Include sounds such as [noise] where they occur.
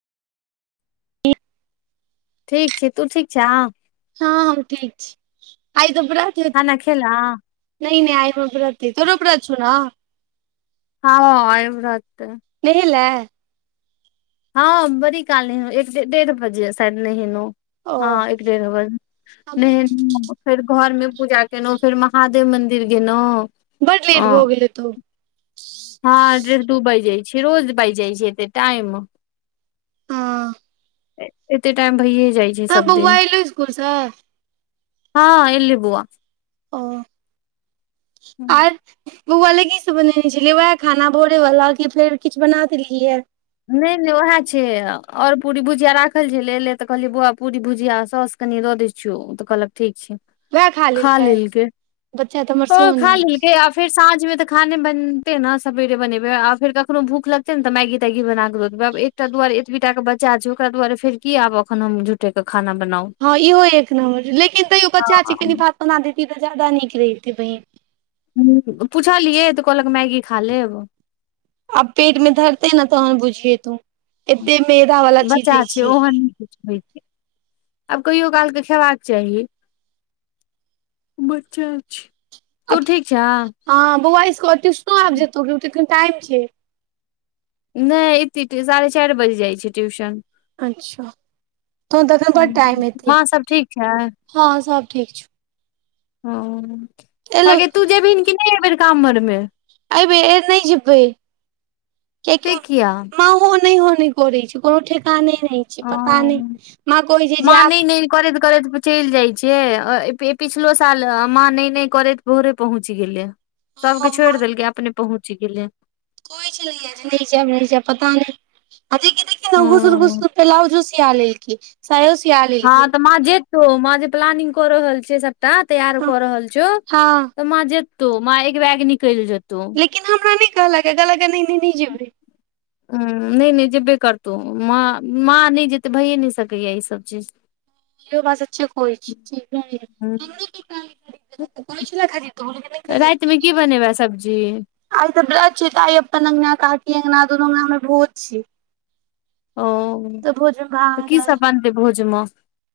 ठीक छै तू ठीक छै। हँ हम ठीक छी आइ त व्रत। हेतौ खाना खेलैं। नहि नहि आइ हमर व्रत अय तोरो व्रत छौ न। हँ आय व्रत। नहिलै। हँ बरी काल नहेलो एक डढ़ बजे शायद नहेलो। ओ हँ एक ढेर बजे हमहूँ नहेलो हन। फेर घर में पूजा केलहुँ, फेर महादेव मंदिर गेलहुँ। बड् लेट भऽ गेल हेतौ। हँ डेढ दू बाइज जाइ छै रोज बाइज जाइ छै ऽते टाइम। ओ। एऽते टाइम भइए जाइ छै तब सब बौआ दिन। एलौ स्कूलसँ हँ एलै बउआ। O R. बउआ लै की सब बनेने छलियै वएह खाना भोरे वाला की फेर किछ बना देलियै या। नहि नहि उएह छै आओर पूरी भुजिया राखल छैे तऽ कहलियै बौआ पूरी भुजिया सौस। कनि दऽ दै छियौ ओ तऽ कहलक ठीक छै। वएह खा लेलकै लेलके बच्चा तऽ हमर हं सोन खा अइ लेलके आब। फेर साँझ में त खाने बनतै न सबेरे बनेबे आ फेर कखनो भूख लगते न त मैगी -तैगी बना। ब एकटा दुआरे एतबी टा के बचा छै ओकरा दुआरे फेरी आब अख हम झुूटे के खाना बनाउ। हँ इहो एक नमर लेकिन तैयो बच्चा हँ छै कनि भात बना दैतीये तऽ ज्यादा नीक लगतै बहिन। हूं पूछलियै तऽ कहलक मैगी खा लेब। आब पेट मे धरते ने तहन बुझिये तू एते मैदा वाला चीज बच्चा दै छै छियै। ओहन नहि आब कहियो कालकऽ खेबाक चाही। बच्चा छै तू आब ठीक छै। हँ बौआ ट्यूशनो आबि जेतौ की अखन टाइम छै। नहि एते साढ़े चारि बजे जाइ छै ट्यूशन। अच्छा, तखन त अखन बड टाइम हेतै, माँ सब ठीक छै हं सब ठीक छै। हं, एलौ हगै तू जेबही कि नहि एहि बेर कामर में? अइ बेर नहि जेबै कियेकि से किया मांओ नै हं नै करै छै कोनो ठेकाने नहि ओ छै पता नहि माँ कहै छै जे माँ नहि जायब नहि करैत करैत चलि जाइ छै पिछलो साल माँ नै नै करैत भोरे पहुँच गेलै। सभके हँ छोड़ि देलकै अपने पहुँच गेलै। [unintelligible] हँ [unintelligible] साया सिया लेब। हँ तऽ मां जेतौ, मां जे प्लानिंग कर रहल छै त तैयार कऽ रहल छौ हँ तऽ मां जेतौ, माँ एक बैग निकैल जेतौ। हूँ लेकिन हमरा नहि कहलके, कहलके नै नै, नै जेबै। नै नै जेबे करतौ, माँ माँ नहि जेतै, भैए नहि सकैये ई सब चीज। से बात सब चेक होइ छै हँ [unintelligible] [unintelligible] खेमें सब्जी। आइ त ब्रत छै ते आई अपन अंगना, काकी अंगना, दुनु अंगना मे भोज छै। ओ, तऽ भोज मे तऽ भात की दाइल सब बनतै भोजमे।